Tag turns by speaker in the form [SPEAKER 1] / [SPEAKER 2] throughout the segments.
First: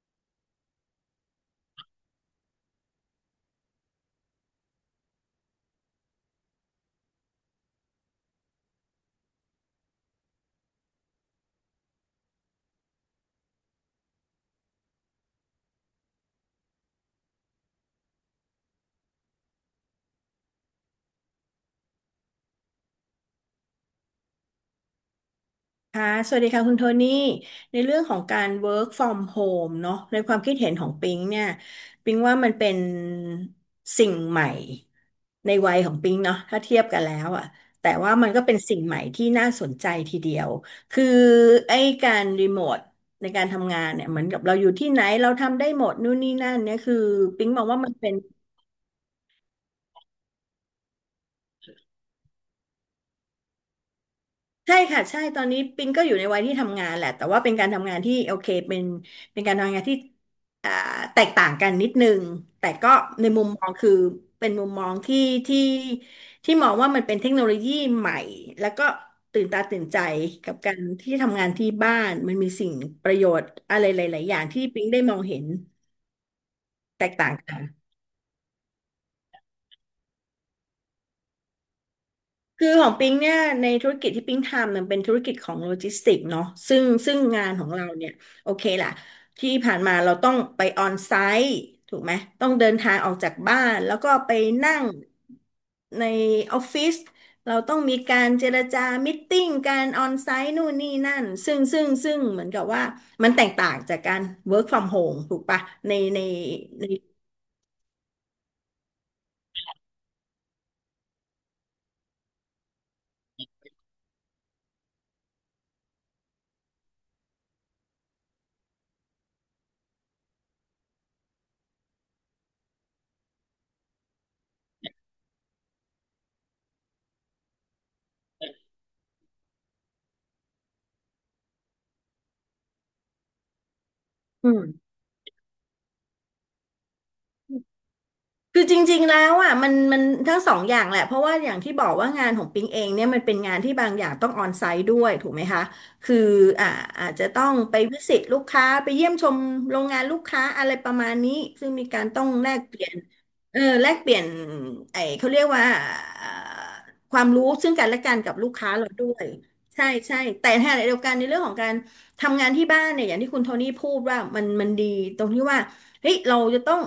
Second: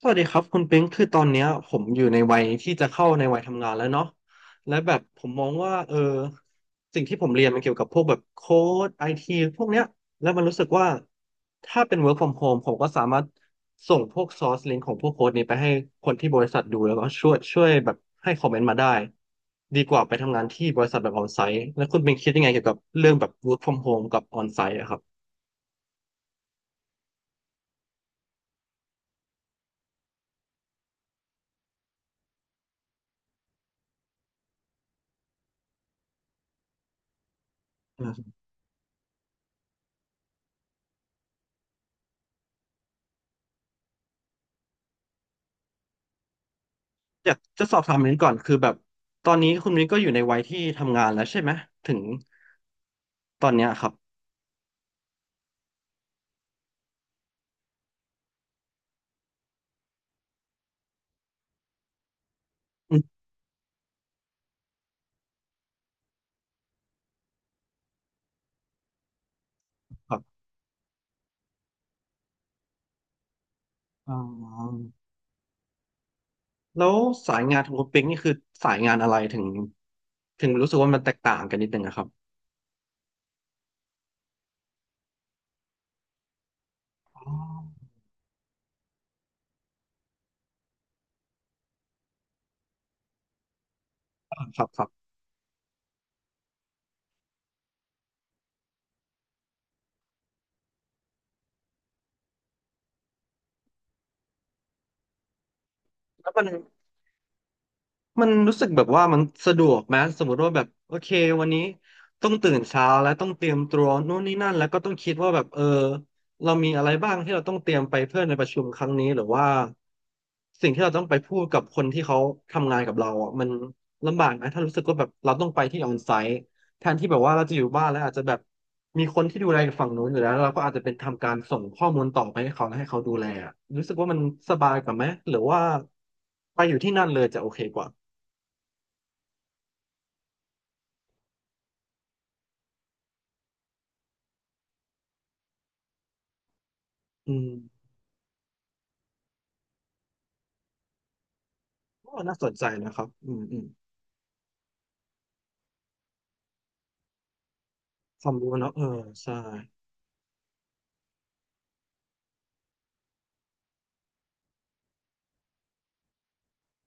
[SPEAKER 1] สวัสดีครับคุณปิงคือตอนเนี้ยผมอยู่ในวัยที่จะเข้าในวัยทำงานแล้วเนาะและแบบผมมองว่าสิ่งที่ผมเรียนมันเกี่ยวกับพวกแบบโค้ดไอทีพวกเนี้ยแล้วมันรู้สึกว่าถ้าเป็น work from home ผมก็สามารถส่งพวก source link ของพวกโค้ดนี้ไปให้คนที่บริษัทดูแล้วก็ช่วยแบบให้คอมเมนต์มาได้ดีกว่าไปทำงานที่บริษัทแบบออนไซต์แล้วคุณปิงคิดยังไงเกี่ยวกับเรื่องแบบ work from home กับออนไซต์อะครับ
[SPEAKER 2] ค่ะสวัสดีค่ะคุณโทนี่ในเรื่องของการ work from home เนอะในความคิดเห็นของปิงเนี่ยปิงว่ามันเป็นสิ่งใหม่ในวัยของปิงเนาะถ้าเทียบกันแล้วอะ แต่ว่ามันก็เป็นสิ่งใหม่ที่น่าสนใจทีเดียว คือไอ้การรีโมทในการทำงานเนี่ยเหมือนกับเราอยู่ที่ไหนเราทำได้หมดนู่นนี่นั่นเนี่ย คือ
[SPEAKER 1] อยาก
[SPEAKER 2] ปิงมอ
[SPEAKER 1] จะ
[SPEAKER 2] ง
[SPEAKER 1] สอ
[SPEAKER 2] ว่า
[SPEAKER 1] บ
[SPEAKER 2] มั
[SPEAKER 1] ถา
[SPEAKER 2] น
[SPEAKER 1] ม
[SPEAKER 2] เป็
[SPEAKER 1] มิ้
[SPEAKER 2] น
[SPEAKER 1] นก่อนคือแบบตอนนี้คุณมิ้นก็อยู่ในวัยที่ทำงานแล้วใช่ไหมถึงตอนเนี้ยครับ
[SPEAKER 2] ใช่ค่ะใช่ตอนนี้ปิงก็อยู่ในวัยที่ทำงานแหละแต่ว่าเป็นการทำงานที่โอเคเป็นการทำงานที่อ่าแตกต่างกันนิดนึงแต่ก็
[SPEAKER 1] อืม
[SPEAKER 2] ในมุมมองคือเป็นมุมมองที่ที่มองว่ามันเป็นเทคโนโลยีใหม่แล้วก็ตื่นตาตื่นใจ
[SPEAKER 1] ครับ
[SPEAKER 2] กับการที่ทำงานที่บ้านมันมีสิ่งประโยชน์อะไรห
[SPEAKER 1] อ๋อ
[SPEAKER 2] ลายๆอย่างที่ปิงได้มองเห็น
[SPEAKER 1] แล้ว
[SPEAKER 2] แตกต่า
[SPEAKER 1] สา
[SPEAKER 2] ง
[SPEAKER 1] ย
[SPEAKER 2] กั
[SPEAKER 1] งา
[SPEAKER 2] น
[SPEAKER 1] นของคุณปิ๊งนี่คือสายงานอะไรถึงรู้สึกว่ามันแตกต่างกันนิดนึงนะครับ
[SPEAKER 2] คือของปิงเนี่ยในธุรกิจที่ปิงทำมันเป็นธุรกิจของโลจิสติกส์เนาะซึ่ง
[SPEAKER 1] อ๋อ
[SPEAKER 2] งานของเราเนี่ยโอเคล่ะที่ผ่านมาเราต้องไปออนไซต์ถูกไหมต้องเดินทางออกจากบ้านแล้วก็
[SPEAKER 1] ค
[SPEAKER 2] ไป
[SPEAKER 1] รับ
[SPEAKER 2] นั่
[SPEAKER 1] ครั
[SPEAKER 2] ง
[SPEAKER 1] บ
[SPEAKER 2] ในออฟฟิศเราต้องมีการเจรจามิทติ้งการออนไซต์นู่นนี่นั่นซึ่งเหมือนกับว่ามันแตกต่างจากการ work from home ถูกปะใน
[SPEAKER 1] แล้วมัน
[SPEAKER 2] ใน
[SPEAKER 1] มันรู้สึกแบบว่ามันสะดวกไหมสมมติว่าแบบโอเควันนี้ต้องตื่นเช้าแล้วต้องเตรียมตัวนู่นนี่นั่นแล้วก็ต้องคิดว่าแบบเรามีอะไรบ้างที่เราต้องเตรียมไปเพื่อในประชุมครั้งนี้หรือว่าสิ่งที่เราต้องไปพูดกับคนที่เขาทำงานกับเราอ่ะมันลำบากนะถ้ารู้สึกว่าแบบเราต้องไปที่ออนไซต์แทนที่แบบว่าเราจะอยู่บ้านแล้วอาจจะแบบมีคนที่ดูแลอฝั่งนู้นอยู่แล้วแล้วเราก็อาจจะเป็นทำการส่งข้อมูลต่อไปให้เขาแล้วให้เขาดูแลอะรู้สึกว่ามัน
[SPEAKER 2] อื
[SPEAKER 1] สบา
[SPEAKER 2] ม
[SPEAKER 1] ยกว่าไหมหรือว่าไปอยู่ที่นั่นเลยจะโอเคกว่า
[SPEAKER 2] คือจริงๆแล้วอ่ะมันทั้งสองอย่างแหละเพราะว่าอย่างที่บอกว่างานของปิงเองเนี่ยมันเป็นงานที่บางอย่างต้องออนไซต์ด้วยถูกไหมคะคืออ่าอาจจะ
[SPEAKER 1] อื
[SPEAKER 2] ต้อ
[SPEAKER 1] ม
[SPEAKER 2] งไปวิสิตลูกค้าไปเยี่ยมชมโรงงานลูกค้าอะไรประมาณนี้ซึ่งมีการ
[SPEAKER 1] ก็
[SPEAKER 2] ต้อง
[SPEAKER 1] น่าส
[SPEAKER 2] แล
[SPEAKER 1] น
[SPEAKER 2] ก
[SPEAKER 1] ใจ
[SPEAKER 2] เปลี่ย
[SPEAKER 1] นะ
[SPEAKER 2] น
[SPEAKER 1] ครับอืมอื
[SPEAKER 2] เออ
[SPEAKER 1] ม
[SPEAKER 2] แลกเปลี่ยนไอ้เขาเรียกว่าเอ่อความรู้ซึ่งกันและกัน
[SPEAKER 1] ค
[SPEAKER 2] กั
[SPEAKER 1] วาม
[SPEAKER 2] บลู
[SPEAKER 1] รู้
[SPEAKER 2] กค้า
[SPEAKER 1] เนาะเออ
[SPEAKER 2] เราด้วย
[SPEAKER 1] ใช่
[SPEAKER 2] ใช่ใช่แต่ในขณะเดียวกันในเรื่องของการทำงานที่บ้านเนี่ยอย่างที่คุณโทนี่พูดว่ามันดีตรงที่ว่า เฮ้ยเราจะต้อง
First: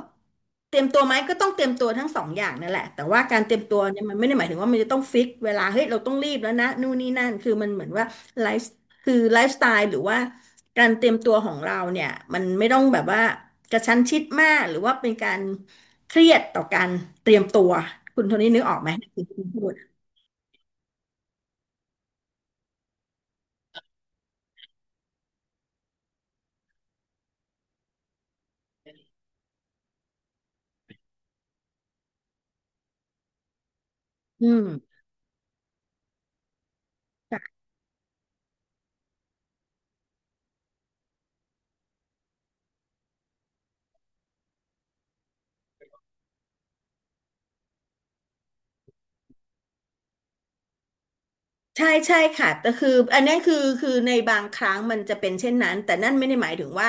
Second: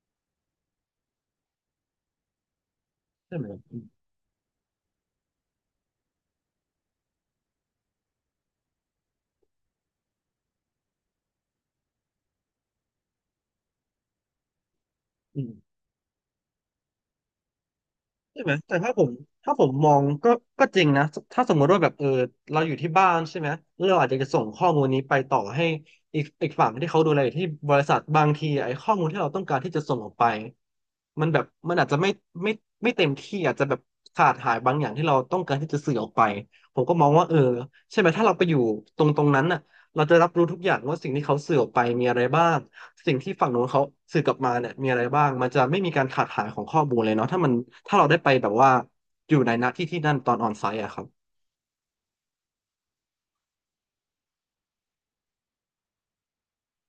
[SPEAKER 2] เตรียมตัวไหมก็ต้องเตรียมตัวทั้งสองอย่างนั่นแหละแต่ว่า
[SPEAKER 1] ใช่
[SPEAKER 2] การ
[SPEAKER 1] ไหม
[SPEAKER 2] เตรียม
[SPEAKER 1] อื
[SPEAKER 2] ตัว
[SPEAKER 1] ม
[SPEAKER 2] เนี่ยมันไม่ได้หมายถึงว่ามันจะต้องฟิกเวลาเฮ้ยเราต้องรีบแล้วนะนู่นนี่นั่นคือมันเหมือนว่าไลฟ์คือไลฟ์สไตล์หรือว่าการเตรียมตัวของเราเนี่ยมันไม่ต้องแบบว่ากระชั้นชิดมากหรือว่าเป็นกา
[SPEAKER 1] อื
[SPEAKER 2] ร
[SPEAKER 1] ม
[SPEAKER 2] เครียดต่อการเตรียมตัวคุณโท
[SPEAKER 1] ใช่
[SPEAKER 2] นี่
[SPEAKER 1] ไหม
[SPEAKER 2] นึกอ
[SPEAKER 1] แต่
[SPEAKER 2] อกไหม
[SPEAKER 1] ถ้าผม
[SPEAKER 2] ที่คุณพูด
[SPEAKER 1] มองก็จริงนะถ้าสมมติว่าแบบเราอยู่ที่บ้านใช่ไหมแล้วเราอาจจะส่งข้อมูลนี้ไปต่อให้อีกฝั่งที่เขาดูแลอยู่ที่บริษัทบางทีไอ้ข้อมูลที่เราต้องการที่จะส่งออกไปมันแบบมันอาจจะไม่ไม่เต็มที่อาจจะแบบขาด
[SPEAKER 2] อื
[SPEAKER 1] หายบางอย่าง
[SPEAKER 2] ม
[SPEAKER 1] ที่เราต้องการที่จะสื่อออกไปผมก็มองว่าใช่ไหมถ้าเราไปอยู่ตรงนั้นน่ะ เราจะรับรู้ทุกอย่างว่าสิ่งที่เขาสื่อออกไปมีอะไรบ้างสิ่งที่ฝั่งโน้นเขาสื่อกลับมาเนี่ยมีอะไรบ้างมันจะไม่มีการขาดหายของข้อมูลเลยเนาะถ้ามันถ้าเราได้ไปแบบว่าอยู่ในณที่ที่นั่นตอนออนไซต์อะครับ
[SPEAKER 2] ใช่ใช่ค่ะแต่คืออันนี้คือในบางครั้งมันจะเป็นเช่นนั้นแต่นั่นไม่ได้หมายถึงว่า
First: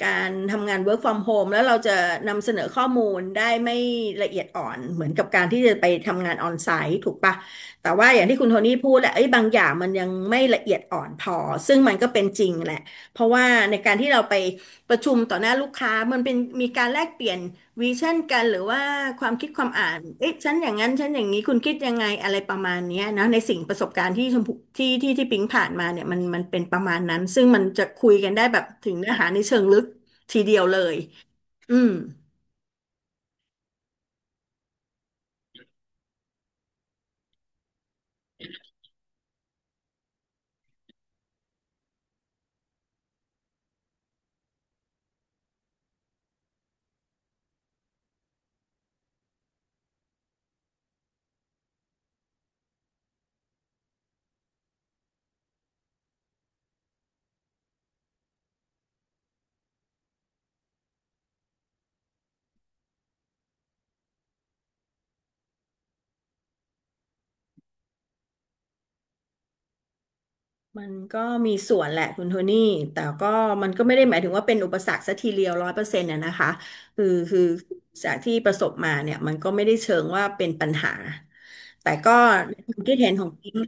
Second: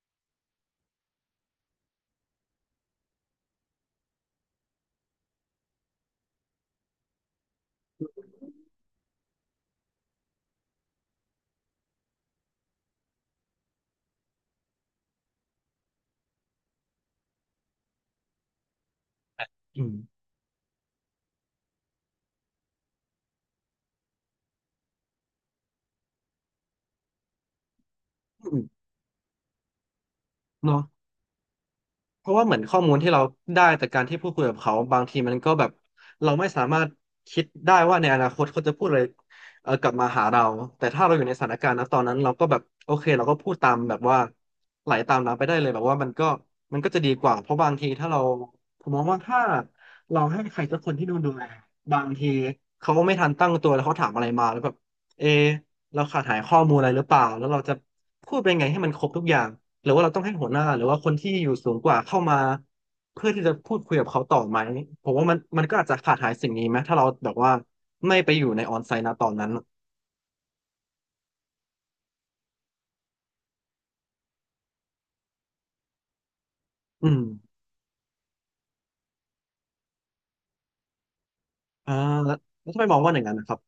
[SPEAKER 2] การทำงาน work from home แล้วเราจะนำเสนอข้อมูลได้ไม่ละเอียดอ่อนเหมือนกับการที่จะไปทำงานออนไซต์ถูกปะแต่ว่าอย่างที่คุณโทนี่พูดแหละไอ้ยบางอย่างมันยังไม่ละเอียดอ่อนพอซึ่งมันก็เป็นจริงแหละเพราะว่าในการที่เราไป ประชุมต่อหน้าลูกค้ามันเป็นมีการแลกเปลี่ยนวิชั่นกันหรือว่าความคิดความ
[SPEAKER 1] อืม
[SPEAKER 2] อ่านเอ๊ะฉันอย่างนั้นฉันอย่างนี้คุณคิดยังไงอะไรประมาณเนี้ยนะในสิ่งประสบการณ์ที่ชมพูที่ปิ๊งผ่านมาเนี่ยมันมันเป็นประมาณนั้นซึ่งมันจะคุยกันได้
[SPEAKER 1] อื
[SPEAKER 2] แบ
[SPEAKER 1] ม
[SPEAKER 2] บถึงเนื้อหาในเชิงลึกทีเดียว
[SPEAKER 1] เนาะ
[SPEAKER 2] เลยอืม
[SPEAKER 1] เพราะว่าเหมือนข้อมูลที่เราได้จากการที่พูดคุยกับเขาบางทีมันก็แบบเราไม่สามารถคิดได้ว่าในอนาคตเขาจะพูดอะไรกลับมาหาเราแต่ถ้าเราอยู่ในสถานการณ์นะตอนนั้นเราก็แบบโอเคเราก็พูดตามแบบว่าไหลตามน้ำไปได้เลยแบบว่ามันก็ มันก็จะดีกว่าเพราะบางทีถ้าเราผมมองว่าถ้า เราให้ใครสักคนที่ดูแลบางทีเขาไม่ทันตั้งตัวแล้วเขาถามอะไรมาแล้วแบบเอะเราขาดหายข้อมูลอะไรหรือเปล่าแล้วเราจะพูดเป็นไงให้มันครบทุกอย่าง หรือว่าเราต้องให้หัวหน้าหรือว่าคนที่อยู่สูงกว่าเข้ามาเพื่อที่จะพูดคุยกับเขาต่อไหมผมว่ามันก็อาจจะขาดหายสิ่งนี้ไหมถ้าเราแบบว่าไม่ไปอยู่ในออนไซต์นะตอนนั้น
[SPEAKER 2] มันก็มีส่วนแหละคุณโทนี่แต่ก็มันก็ไม่ได้หมายถึงว่าเป็นอุปสรรคสักทีเดียวร้อยเปอร์เซ็นต์นะนะคะ คือ
[SPEAKER 1] อืม
[SPEAKER 2] คือจากที่ประสบมาเนี่ยมันก็ไม่ได้เชิงว่าเป็นปัญหา แต่
[SPEAKER 1] อ่า
[SPEAKER 2] ก็
[SPEAKER 1] แล้ว
[SPEAKER 2] ในควา
[SPEAKER 1] ทำ
[SPEAKER 2] ม
[SPEAKER 1] ไม
[SPEAKER 2] คิ
[SPEAKER 1] ม
[SPEAKER 2] ด
[SPEAKER 1] อง
[SPEAKER 2] เห็
[SPEAKER 1] ว่า
[SPEAKER 2] น
[SPEAKER 1] อ
[SPEAKER 2] ข
[SPEAKER 1] ย่าง
[SPEAKER 2] อง
[SPEAKER 1] นั้นนะค
[SPEAKER 2] ปิ๊
[SPEAKER 1] รั
[SPEAKER 2] ง
[SPEAKER 1] บ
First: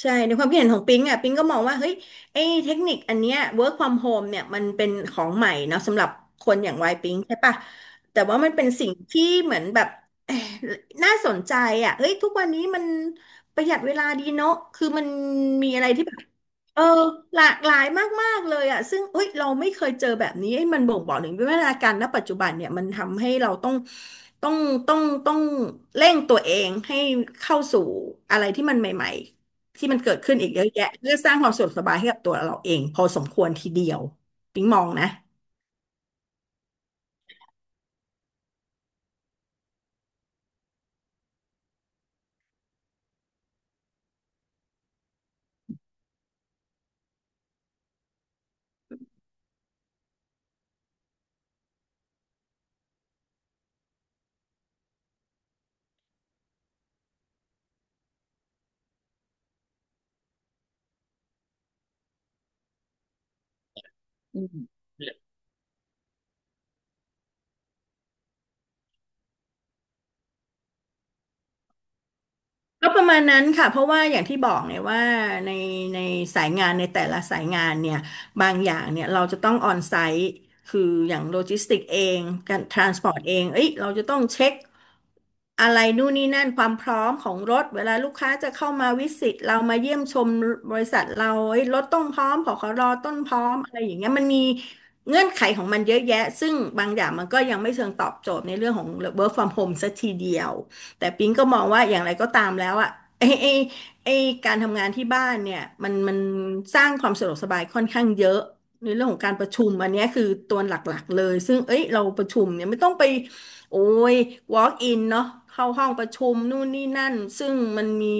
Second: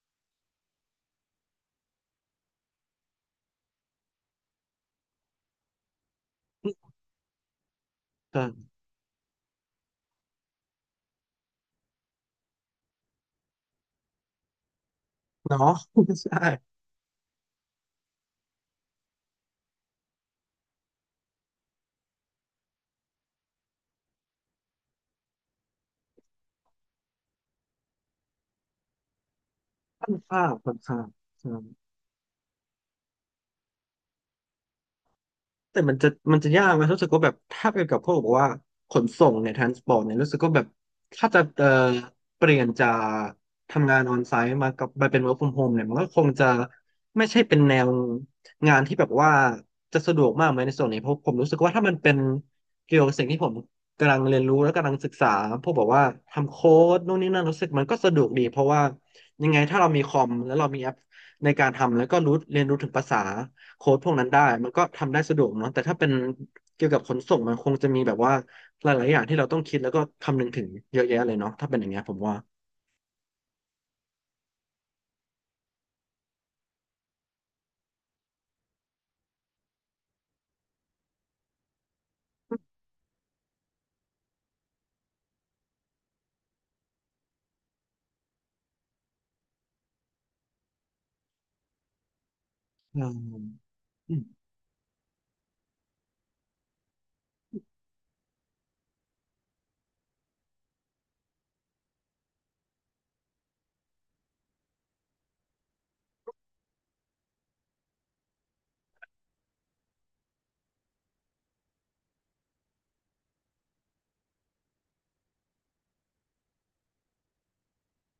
[SPEAKER 2] ใช่ในความคิดเห็นของปิงอ่ะปิงก็มองว่าเฮ้ยไอ้เทคนิคอันเนี้ย work from home เนี่ยมันเป็นของใหม่เนาะสำหรับคนอ
[SPEAKER 1] อ
[SPEAKER 2] ย่างวั
[SPEAKER 1] ม
[SPEAKER 2] ยปิงใช่ปะแต่ว่า
[SPEAKER 1] ใช่
[SPEAKER 2] มันเป็นสิ่งที่เหมือนแบบเอยน่าสนใจอ่ะเฮ้ยทุกวันนี้มันประหยัดเวลาดีเนาะคือมันมี
[SPEAKER 1] เนาะ
[SPEAKER 2] อะไรที่แบบ
[SPEAKER 1] ใช่
[SPEAKER 2] เออหลากหลายมากๆเลยอ่ะซึ่งเอ้ยเราไม่เคยเจอแบบนี้เอ้ยมันบ่งบอกถึงวิวัฒนาการณปัจจุบันเนี่ยมันทำให้เราต้องต้องต้องต้องเร่งตัวเองให้เข้าสู่อะไรที่มันใหม่ ที่มั น
[SPEAKER 1] ค่อ
[SPEAKER 2] เกิ
[SPEAKER 1] น
[SPEAKER 2] ดขึ้น
[SPEAKER 1] ข้า
[SPEAKER 2] อี
[SPEAKER 1] ง
[SPEAKER 2] กเยอะ
[SPEAKER 1] ค่อน
[SPEAKER 2] แยะ
[SPEAKER 1] ข้าง
[SPEAKER 2] เพื่อสร้างค
[SPEAKER 1] ใช่
[SPEAKER 2] วามสะดวกสบายให้กับตัวเราเองพอสมควรทีเดียวปิ๊งมองนะ
[SPEAKER 1] แต่มันจะยากไหมรู้สึกว่าแบบถ้าเป็นกับพวกบอกว่าขนส่งเนี่ยทรานสปอร์ตเนี่ยรู้สึกว่าแบบถ้าจะเปลี่ยนจากทำงานออนไซต์มากับมาเป็น work from home เนี่ยมันก็คงจะไม่ใช่เป็นแนวงานที่แบบว่าจะสะดวกมากไหมในส่วนนี้เพราะผมรู้สึกว่าถ้ามันเป็นเกี่ยวกับสิ่งที่ผมกำลังเรียนรู้และกำลังศึกษาพวกแบบว่าทำโค้ดนู่นนี่นั่นรู้สึกมันก็สะดวกดีเพราะว่ายังไงถ้าเรามีคอมแล้วเรามีแอปในการทำแล้วก็รู้เรียนรู้ถึงภาษา โค้ดพวกนั้นได้
[SPEAKER 2] อื
[SPEAKER 1] มั
[SPEAKER 2] ม
[SPEAKER 1] นก็ทำได้สะดวกเนาะแต่ถ้าเป็นเกี่ยวกับขนส่งมันคงจะมีแบบว่าหลายๆอย่างที่เราต้องคิดแล้วก็คำนึงถึงเยอะแยะเลยเนาะถ้าเป็นอย่างเงี้ยผมว่า
[SPEAKER 2] ก็ประมาณนั้นค่ะเพราะว่าอย่างที่บอกเนี่ยว่าในในสายงานในแต่ละสายงานเนี่ยบางอย่างเนี่ยเราจะต้องออนไซต์คืออย่างโลจิสติกเองการทรานสปอร์ตเองเอ้ยเราจะต้องเช็ค อะไรนู่นนี่นั่นความพร้อมของรถเวลาลูกค้าจะเข้ามาวิสิตเรามาเยี่ยมชมบริษัทเราเอ้ยรถต้องพร้อมผขร
[SPEAKER 1] อื
[SPEAKER 2] ต้
[SPEAKER 1] ม
[SPEAKER 2] นพร้อมอะไรอย่างเงี้ย
[SPEAKER 1] อืม
[SPEAKER 2] มันมีเงื่อนไขของมันเยอะแยะซึ่งบางอย่างมันก็ยังไม่เชิงตอบโจทย์ในเรื่องของ work from home สักทีเดียวแต่ปิ๊งก็มองว่าอย่างไรก็ตามแล้วอะไอ้ไอ้ไอ้การทำงานที่บ้านเนี่ยมันสร้างความสะดวกสบายค่อนข้างเยอะในเรื่องของการประชุมอันเนี้ยคือตัวหลักๆเลยซึ่งเอ้ยเราประชุมเนี่ยไม่ต้องไป โอ้ย walk in เนาะเข้าห้องประชุมนู่นนี่นั่น ซึ่งมันมี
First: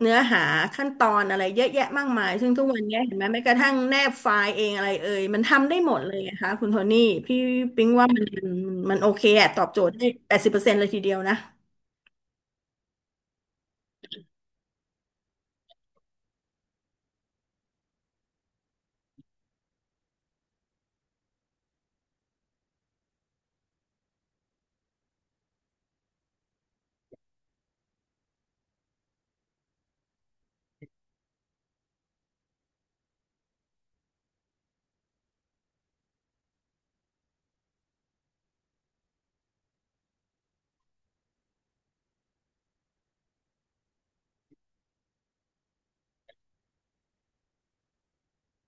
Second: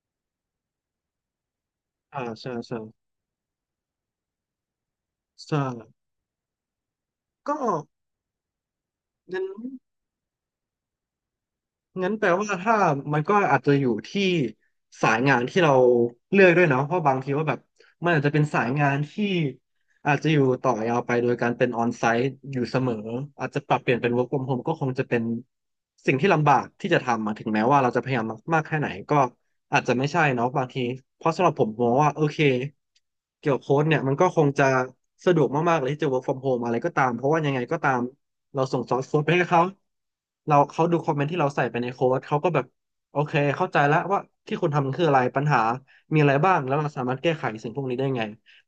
[SPEAKER 2] เนื้อหาขั้นตอนอะไรเยอะแยะมากมาย ซึ่
[SPEAKER 1] ใช่
[SPEAKER 2] งทุก
[SPEAKER 1] ใช่
[SPEAKER 2] วันเนี้ยเห็นไหมแม้กระทั่งแนบไฟล์เองอะไรเอ่ย มัน
[SPEAKER 1] ใช่
[SPEAKER 2] ทำได้หมดเลยนะคะคุณโทนี่พี่
[SPEAKER 1] ก็
[SPEAKER 2] ปิ๊งว่ามันโอเค
[SPEAKER 1] งั้น
[SPEAKER 2] อะตอบโจทย์ได้แปดสิบเปอร์เซ็นต์เลยทีเดียวนะ
[SPEAKER 1] งั้นแปลว่าถ้ามันก็อาจจะอยู่ที่สายงานที่เราเลือกด้วยเนาะเพราะบางทีว่าแบบมันอาจจะเป็นสายงานที่ อาจจะอยู่ต่อยาวไปโดยการเป็นออนไซต์อยู่เสมออาจจะปรับเปลี่ยนเป็น work from home ก็คงจะเป็นสิ่งที่ลำบากที่จะทำอะถึงแม้ว่าเราจะพยายามมากๆแค่ไหนก็อาจจะไม่ใช่เนาะบางทีเพราะสำหรับผมมองว่าโอเคเกี่ยวกับโค้ดเนี่ยมันก็คงจะสะดวกมากๆเลยที่จะ work from home อะไรก็ตามเพราะว่ายังไงก็ตามเราส่งซอสโค้ดไปให้เขาเราเขาดูคอมเมนต์ที่เราใส่ไปในโค้ดเขาก็แบบโอเคเข้าใจแล้วว่าที่คุณทำมันคืออะไรปัญหามีอะไรบ้างแล้วเราสามารถแก้ไขสิ่งพวกนี้ได้ไง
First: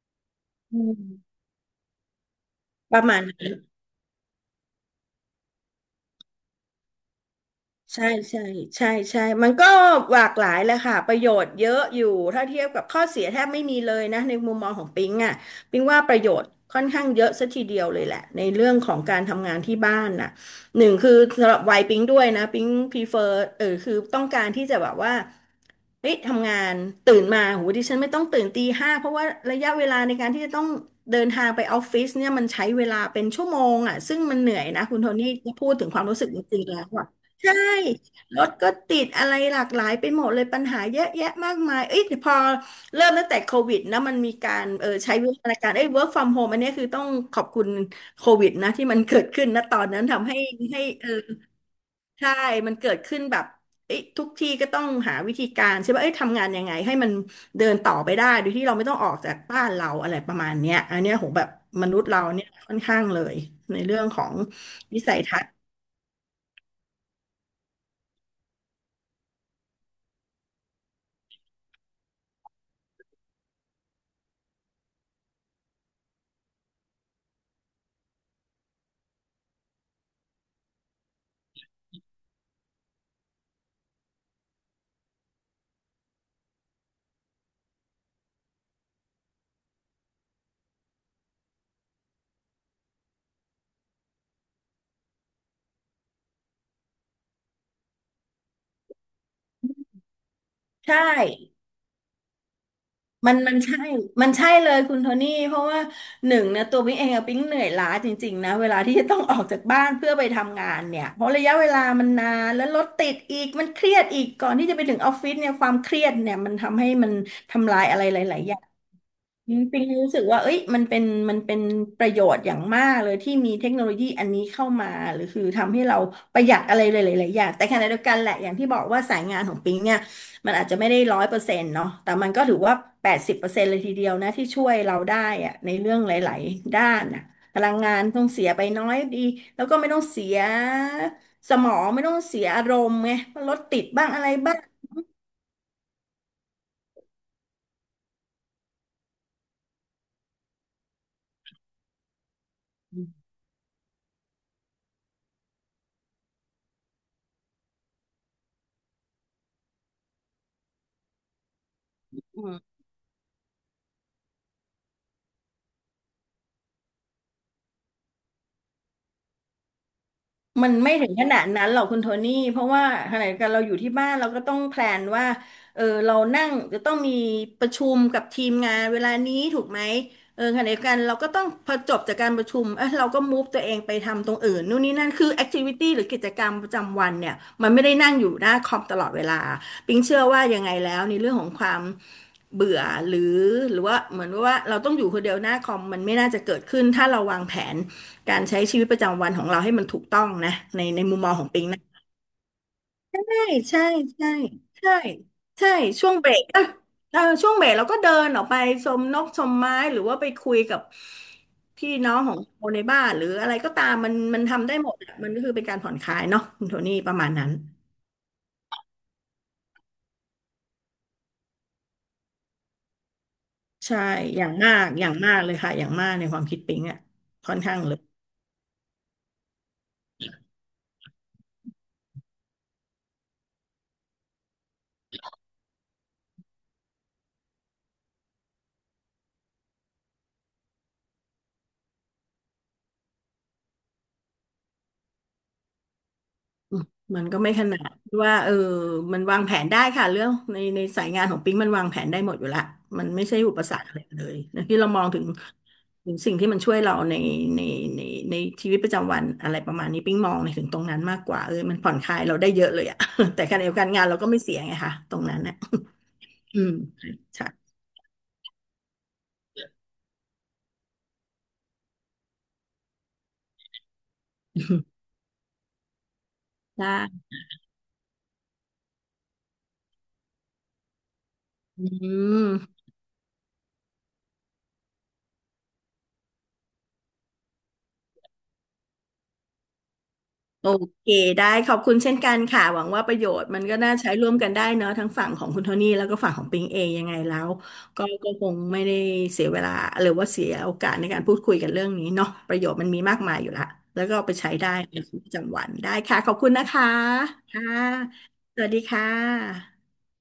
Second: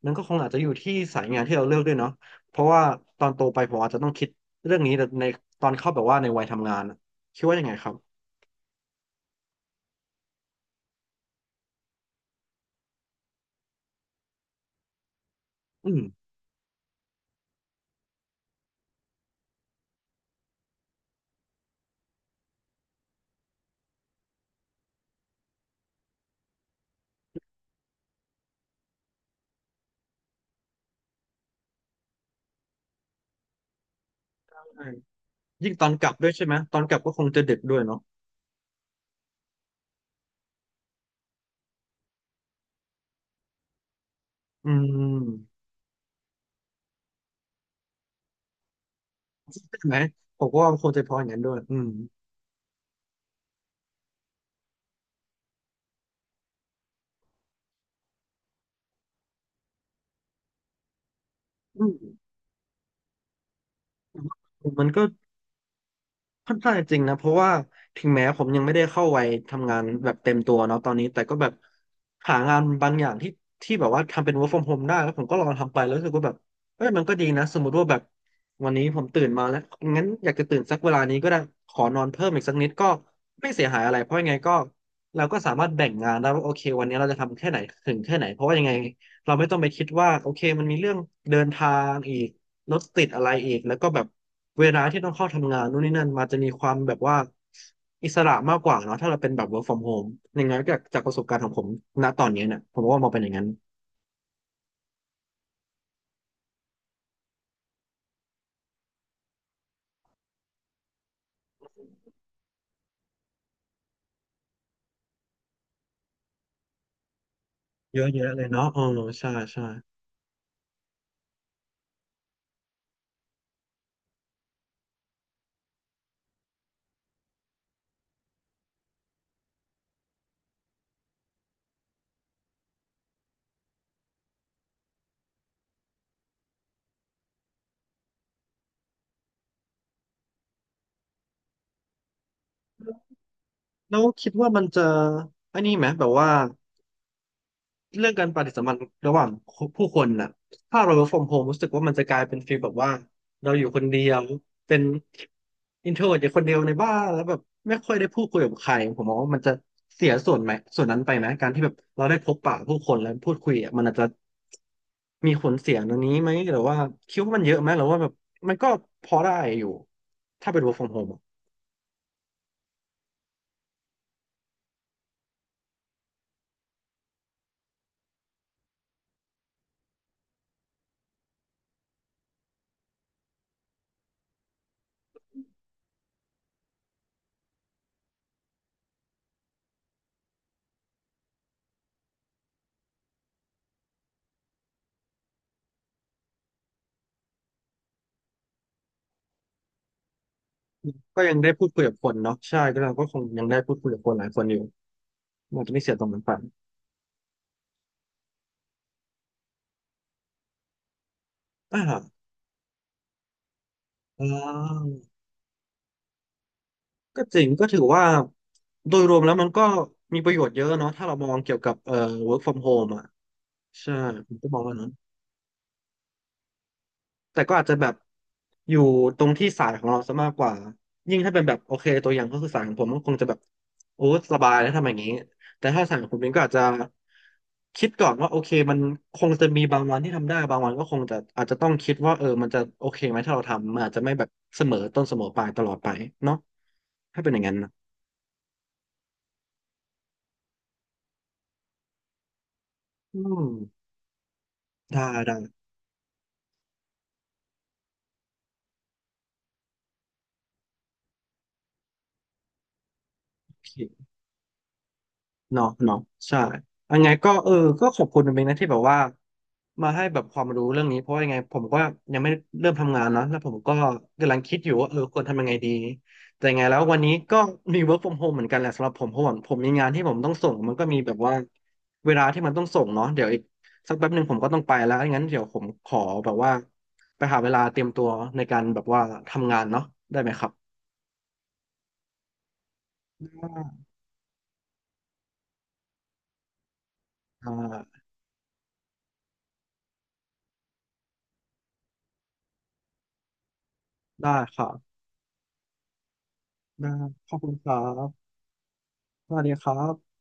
[SPEAKER 1] มันก็คงอาจจะอยู่
[SPEAKER 2] อื
[SPEAKER 1] ที่สาย
[SPEAKER 2] ม
[SPEAKER 1] งานที่เราเลือกด้วยเนาะเพราะว่า
[SPEAKER 2] ประมา
[SPEAKER 1] ต
[SPEAKER 2] ณ
[SPEAKER 1] อนโตไปผมอาจจะต้องคิดเรื่องนี้แต่ในตอนเข้าแบบว่าในวัยทำงานอะคิดว่ายังไงครับ
[SPEAKER 2] ใช่ใช่ใช่ใช่มันก็หลากหลายแหละค่ะประโยชน์เยอะอยู่ถ้าเทียบกับข้อเสียแทบไม่มีเลยนะในมุมมองของปิงอ่ะปิง
[SPEAKER 1] อื
[SPEAKER 2] ว่า
[SPEAKER 1] ม
[SPEAKER 2] ประโยชน์ค่อนข้างเยอะซะทีเดียวเลยแหละในเรื่องของการทำงานที่บ้านน่ะหนึ่งคือสำหรับวัยปิงด้วยนะปิงพรีเฟอร์เออคือต้องการที่จะแบบว่าเฮ้ยทำงานตื่นมาโหดิฉันไม่ต้องตื่นตีห้าเพราะว่าระยะเวลาในการที่จะต้องเดินทางไปออฟฟิศเนี่ยมันใช้เวลาเป็นชั่วโมงอ่ะซึ่งมันเหนื่อยนะ
[SPEAKER 1] ใช่
[SPEAKER 2] คุณโทนี่พู
[SPEAKER 1] ยิ่
[SPEAKER 2] ด
[SPEAKER 1] งต
[SPEAKER 2] ถึ
[SPEAKER 1] อ
[SPEAKER 2] ง
[SPEAKER 1] น
[SPEAKER 2] ความ
[SPEAKER 1] กลับ
[SPEAKER 2] รู้สึ
[SPEAKER 1] ด้
[SPEAKER 2] ก
[SPEAKER 1] วย
[SPEAKER 2] จ
[SPEAKER 1] ใช่ไหม
[SPEAKER 2] ริงๆ
[SPEAKER 1] ต
[SPEAKER 2] แล้
[SPEAKER 1] อน
[SPEAKER 2] ว
[SPEAKER 1] กลับ
[SPEAKER 2] อะ
[SPEAKER 1] ก็คงจะ
[SPEAKER 2] ใช่
[SPEAKER 1] ดึกด้วยเนาะ
[SPEAKER 2] รถก็ติดอะไรหลากหลายไปหมดเลยปัญหาเยอะแยะมากมายเอ้ยพอเริ่มตั้งแต่โควิดนะมันมีการ
[SPEAKER 1] อื
[SPEAKER 2] เออใช้
[SPEAKER 1] ม
[SPEAKER 2] วิวัฒนาการเอ้ย work from home อันเนี้ยคือต้องขอบคุณโควิดนะที่มันเกิดขึ้นนะตอ
[SPEAKER 1] ใช่
[SPEAKER 2] น
[SPEAKER 1] ไหม
[SPEAKER 2] นั้นทำให้
[SPEAKER 1] ผมก็ว่ามัน
[SPEAKER 2] ให้
[SPEAKER 1] คงจะ
[SPEAKER 2] เออ
[SPEAKER 1] พออย่างนั้นด้วยอืม
[SPEAKER 2] ใช่ มันเกิดขึ้นแบบเอ้ยทุกที่ก็ต้องหาวิธีการใช่ป่ะเอ้ยทำงานยังไงให้มันเดินต่อไปได้โดยที่เราไม่ต้องออกจากบ้านเราอะไรประมาณเนี้ยอันเนี้ยโหแบบ
[SPEAKER 1] อื
[SPEAKER 2] ม
[SPEAKER 1] ม
[SPEAKER 2] นุษย์เราเนี่ยค่อนข้างเลยในเรื่องของ
[SPEAKER 1] มัน
[SPEAKER 2] วิ
[SPEAKER 1] ก็
[SPEAKER 2] สัยทัศน์
[SPEAKER 1] ค่อนข้างจะจริงนะเพราะว่าถึงแม้ผมยังไม่ได้เข้าวัยทำงานแบบเต็มตัวเนาะตอนนี้แต่ก็แบบหางานบางอย่างที่แบบว่าทำเป็น work from home ได้แล้วผมก็ลองทำไปแล้วรู้สึกว่าแบบเอ้ยมันก็ดีนะสมมติว่าแบบวันนี้ผมตื่นมาแล้วงั้นอยากจะตื่นสักเวลานี้ก็ได้ขอนอนเพิ่มอีกสักนิดก็ไม่เสียหายอะไรเพราะยังไงก็เราก็สามารถแบ่งงานได้ว่าโอเควันนี้เราจะทำแค่ไหนถึงแค่ไหนเพราะว่ายังไงเราไม่ต้องไปคิดว่าโอเคมันมีเรื่องเดินทางอีก รถติดอะไรอีกแล้วก็แบบเวลาที่ต้องเข้าทำงานนู่นนี่นั่นมาจะมีความแบบว่าอิสระมากกว่าเนาะถ้าเราเป็นแบบ work from home อย่างนั้นจาก
[SPEAKER 2] ใช่
[SPEAKER 1] จากประสบการณ์ของผมณตอนนี้เนี่ยผมว่ามองเป็นอ
[SPEAKER 2] มั
[SPEAKER 1] ย่าง
[SPEAKER 2] น
[SPEAKER 1] นั้น
[SPEAKER 2] มันใช่มันใช่เลยคุณโทนี่เพราะว่าหนึ่งนะตัวปิ๊งเองอะปิ๊งเหนื่อยล้าจริงๆนะเวลาที่จะต้องออกจากบ้านเพื่อไปทำงานเนี่ยเพราะระยะเวลามันนานแล้วรถติดอีกมันเครียดอีกก่อนที่จะไปถึงออฟฟิศเนี่ยความเครียดเนี่ยมันทำให้มันทำลายอะ
[SPEAKER 1] เย
[SPEAKER 2] ไร
[SPEAKER 1] อะ
[SPEAKER 2] ห
[SPEAKER 1] แยะ
[SPEAKER 2] ลา
[SPEAKER 1] เล
[SPEAKER 2] ย
[SPEAKER 1] ย
[SPEAKER 2] ๆอย่า
[SPEAKER 1] เนาะ
[SPEAKER 2] ง
[SPEAKER 1] เออใช่
[SPEAKER 2] จ
[SPEAKER 1] ใช่
[SPEAKER 2] ริงๆรู้สึกว่าเอ้ยมันเป็นประโยชน์อย่างมากเลยที่มีเทคโนโลยีอันนี้เข้ามาหรือคือทำให้เราประหยัดอะไรหลายๆอย่างแต่ขณะเดียวกันแหละอย่างที่บอกว่าสายงานของปิงเนี่ยมันอาจจะไม่ได้100%เนาะแต่มันก็ถือว่าแปดสิบเปอร์เซ็นต์เลยทีเดียวนะที่ช่วยเราได้อะในเรื่องหลายๆด้านนะพลังงานต้องเสียไปน้อยดีแล้วก็ไม่ต้องเสียสมองไม่ต้องเสียอารมณ์ไงรถติด
[SPEAKER 1] แล้ว
[SPEAKER 2] บ้างอะไร
[SPEAKER 1] คิดว่า
[SPEAKER 2] บ้าง
[SPEAKER 1] มันจะไอ้นี่ไหมแบบว่า เรื่องการปฏิสัมพันธ์ระหว่างผู้คนน่ะถ้าเรา work from home รู้สึกว่ามันจะกลายเป็นฟีลแบบว่าเราอยู่คนเดียวเป็น introvert อยู่คนเดียวในบ้านแล้วแบบไม่ค่อยได้พูดคุยกับใครผมมองว่ามันจะเสียส่วนไหมส่วนนั้นไปไหมการที่แบบเราได้พบปะผู้คนแล้วพูดคุยอ่ะมันอาจจะมีผลเสียตรงนี้ไหมหรือว่าคิดว่ามันเยอะไหมหรือว่าแบบมันก็พอได้อยู่ถ้าเป็น
[SPEAKER 2] มัน
[SPEAKER 1] work from
[SPEAKER 2] ไม่ถึ
[SPEAKER 1] home
[SPEAKER 2] ง
[SPEAKER 1] อะ
[SPEAKER 2] ขนาดนั้นหรอกคุณโทนี่เพราะว่าขณะเดียวกันเราอยู่ที่บ้านเราก็ต้องแพลนว่าเออเรานั่งจะต้องมีประชุมกับทีมงานเวลานี้ถูกไหมเออขณะเดียวกันเราก็ต้องพอจบจากการประชุมเออเราก็มูฟตัวเองไปทำตรงอื่นนู่นนี่นั่นคือแอคทิวิตี้หรือกิจกรรมประจำวันเนี่ยมันไม่ได้นั่งอยู่หน้าคอมตลอดเวลาปิงเชื่อว่ายังไงแล้วในเรื่องของความเบื่อหรือหรือว่าเหมือนว่าเราต้องอยู่คนเดียวหน้าคอมมันไม่น่าจะเกิดขึ้นถ้าเราวางแผน การใช้ชีวิตประจำวันของเราให้มันถูกต้องนะในมุ
[SPEAKER 1] ก็
[SPEAKER 2] มมอ
[SPEAKER 1] ยั
[SPEAKER 2] ง
[SPEAKER 1] ง
[SPEAKER 2] ของ
[SPEAKER 1] ได้
[SPEAKER 2] ปิ
[SPEAKER 1] พู
[SPEAKER 2] ง
[SPEAKER 1] ดคุ
[SPEAKER 2] นะ
[SPEAKER 1] ยกับคนเนาะใช่ก็เราก็ค
[SPEAKER 2] ใช่
[SPEAKER 1] งยังได้พูด
[SPEAKER 2] ใช่
[SPEAKER 1] คุยกับคนหลา
[SPEAKER 2] ใช่
[SPEAKER 1] ยคนอยู่
[SPEAKER 2] ใช่
[SPEAKER 1] มัน
[SPEAKER 2] ใช่
[SPEAKER 1] จะไม่เสียตร
[SPEAKER 2] ช่
[SPEAKER 1] ง
[SPEAKER 2] วง
[SPEAKER 1] นั้น
[SPEAKER 2] เบ
[SPEAKER 1] ไป
[SPEAKER 2] รกเออช่วงเบรกเราก็เดินออกไปชมนกชมไม้หรือว่าไปคุยกับพี่
[SPEAKER 1] อ่า
[SPEAKER 2] น้องของคนในบ้านหรืออะไรก็ตามมัน
[SPEAKER 1] อ่
[SPEAKER 2] มันทำได้ห
[SPEAKER 1] า
[SPEAKER 2] มดอะมันก็คือเป็นการผ่อนคลายเนาะคุณโทนี่ประ
[SPEAKER 1] ก็
[SPEAKER 2] มาณ
[SPEAKER 1] จริ
[SPEAKER 2] นั้
[SPEAKER 1] ง
[SPEAKER 2] น
[SPEAKER 1] ก็ถือว่าโดยรวมแล้วมันก็มีประโยชน์เยอะเนาะถ้าเรามองเกี่ยวกับwork from home อ่ะใช่
[SPEAKER 2] ใช่
[SPEAKER 1] ผม
[SPEAKER 2] อย่า
[SPEAKER 1] ก็
[SPEAKER 2] ง
[SPEAKER 1] มอง
[SPEAKER 2] มา
[SPEAKER 1] ว่า
[SPEAKER 2] ก
[SPEAKER 1] นั้น
[SPEAKER 2] อย่างมากเลยค่ะอย่างมากในความคิดปิงอ่ะ
[SPEAKER 1] แต่ก็
[SPEAKER 2] ค่อน
[SPEAKER 1] อาจจะ
[SPEAKER 2] ข้าง
[SPEAKER 1] แบ
[SPEAKER 2] เล
[SPEAKER 1] บ
[SPEAKER 2] ย
[SPEAKER 1] อยู่ตรงที่สายของเราซะมากกว่ายิ่งถ้าเป็นแบบโอเคตัวอย่างก็คือสายของผมก็คงจะแบบโอ้สบายแล้วทำอย่างนี้แต่ถ้าสายของคุณเป็นก็อาจจะคิดก่อนว่าโอเคมันคงจะมีบางวันที่ทำได้บางวันก็คงจะอาจจะต้องคิดว่าเออมันจะโอเคไหมถ้าเราทำมันอาจจะไม่แบบเสมอต้นเสมอปลายตลอดไปเนาะถ้า
[SPEAKER 2] มัน
[SPEAKER 1] เป็นอ
[SPEAKER 2] ก็
[SPEAKER 1] ย่าง
[SPEAKER 2] ไม่
[SPEAKER 1] นั้น
[SPEAKER 2] ข
[SPEAKER 1] นะ
[SPEAKER 2] นาดที่ว่าเออมันวางแผนได้ค่ะเรื่องในสายงานของปิ๊งมันวางแผนได้หมดอยู่ละมัน
[SPEAKER 1] อื
[SPEAKER 2] ไม่ใช่
[SPEAKER 1] ม
[SPEAKER 2] อุปสรรคอะไรเลยนะที่เรามอ
[SPEAKER 1] ได้
[SPEAKER 2] งถึง
[SPEAKER 1] ได้
[SPEAKER 2] ถึงสิ่งที่มันช่วยเราในในในชีวิตประจำวันอะไรประมาณนี้ปิ๊งมองในถึงตรงนั้นมากกว่าเออมันผ่อนคลายเราได้เยอะเลยอะ แต่
[SPEAKER 1] โอ
[SPEAKER 2] การเดีย
[SPEAKER 1] เค
[SPEAKER 2] วกันงานเราก็ไม่เสียไงค่ะตรงนั้นนะ
[SPEAKER 1] เนาะเนาะใช่
[SPEAKER 2] อืม
[SPEAKER 1] ยังไงก็
[SPEAKER 2] ใช่
[SPEAKER 1] เออก็ขอบคุณเป็นนะที่แบบว่ามาให้แบบความรู้เรื่องนี้เพราะว่ายังไงผมก็ยังไม่เริ่มทำงานเนาะแล้วผมก็กำลังคิดอยู่ว่าเออควรทำยังไงดีแต่ยังไงแล้ววันนี้
[SPEAKER 2] ไ้
[SPEAKER 1] ก็มี work from home เหมือนกันแหละสำหรับผมเพราะว่าผมมีงานที่ผมต้องส่งมันก็มีแบบว่า
[SPEAKER 2] อื
[SPEAKER 1] เวลาที่
[SPEAKER 2] ม
[SPEAKER 1] มันต้องส่งเนาะเดี๋ยวอีกสักแป๊บหนึ่งผมก็ต้องไปแล้วงั้นเดี๋ยวผมขอแบบว่าไปหาเวลาเตรียมตัวในการแบบว่าทำงานเนาะได้ไหมครั
[SPEAKER 2] โอ
[SPEAKER 1] บ
[SPEAKER 2] เคได้ขอบคุณเช่นกันค่ะหวังว่าประโยชน์มันก็น่าใช้ร่วมกันได้เนอะทั้งฝั่งของคุณโทนี่แล้วก็ฝั่งของปิงเองยังไงแล้
[SPEAKER 1] อ่
[SPEAKER 2] ว
[SPEAKER 1] า
[SPEAKER 2] ก็ก็คงไม่ได้เสียเวลาหรือว่าเสียโอกาสในการพูดคุยกันเรื่องนี้เนาะประโยชน์มันมีมากมายอยู่ละแล้วก็เอาไป
[SPEAKER 1] ได้
[SPEAKER 2] ใช้
[SPEAKER 1] ครั
[SPEAKER 2] ได้
[SPEAKER 1] บ
[SPEAKER 2] ในชีวิตประจำวันได้ค่ะขอบคุณนะคะ
[SPEAKER 1] ได้ขอบคุณค
[SPEAKER 2] ค่ะ
[SPEAKER 1] รับ
[SPEAKER 2] สวัสดีค่
[SPEAKER 1] สวัสดีครั
[SPEAKER 2] ะ
[SPEAKER 1] บ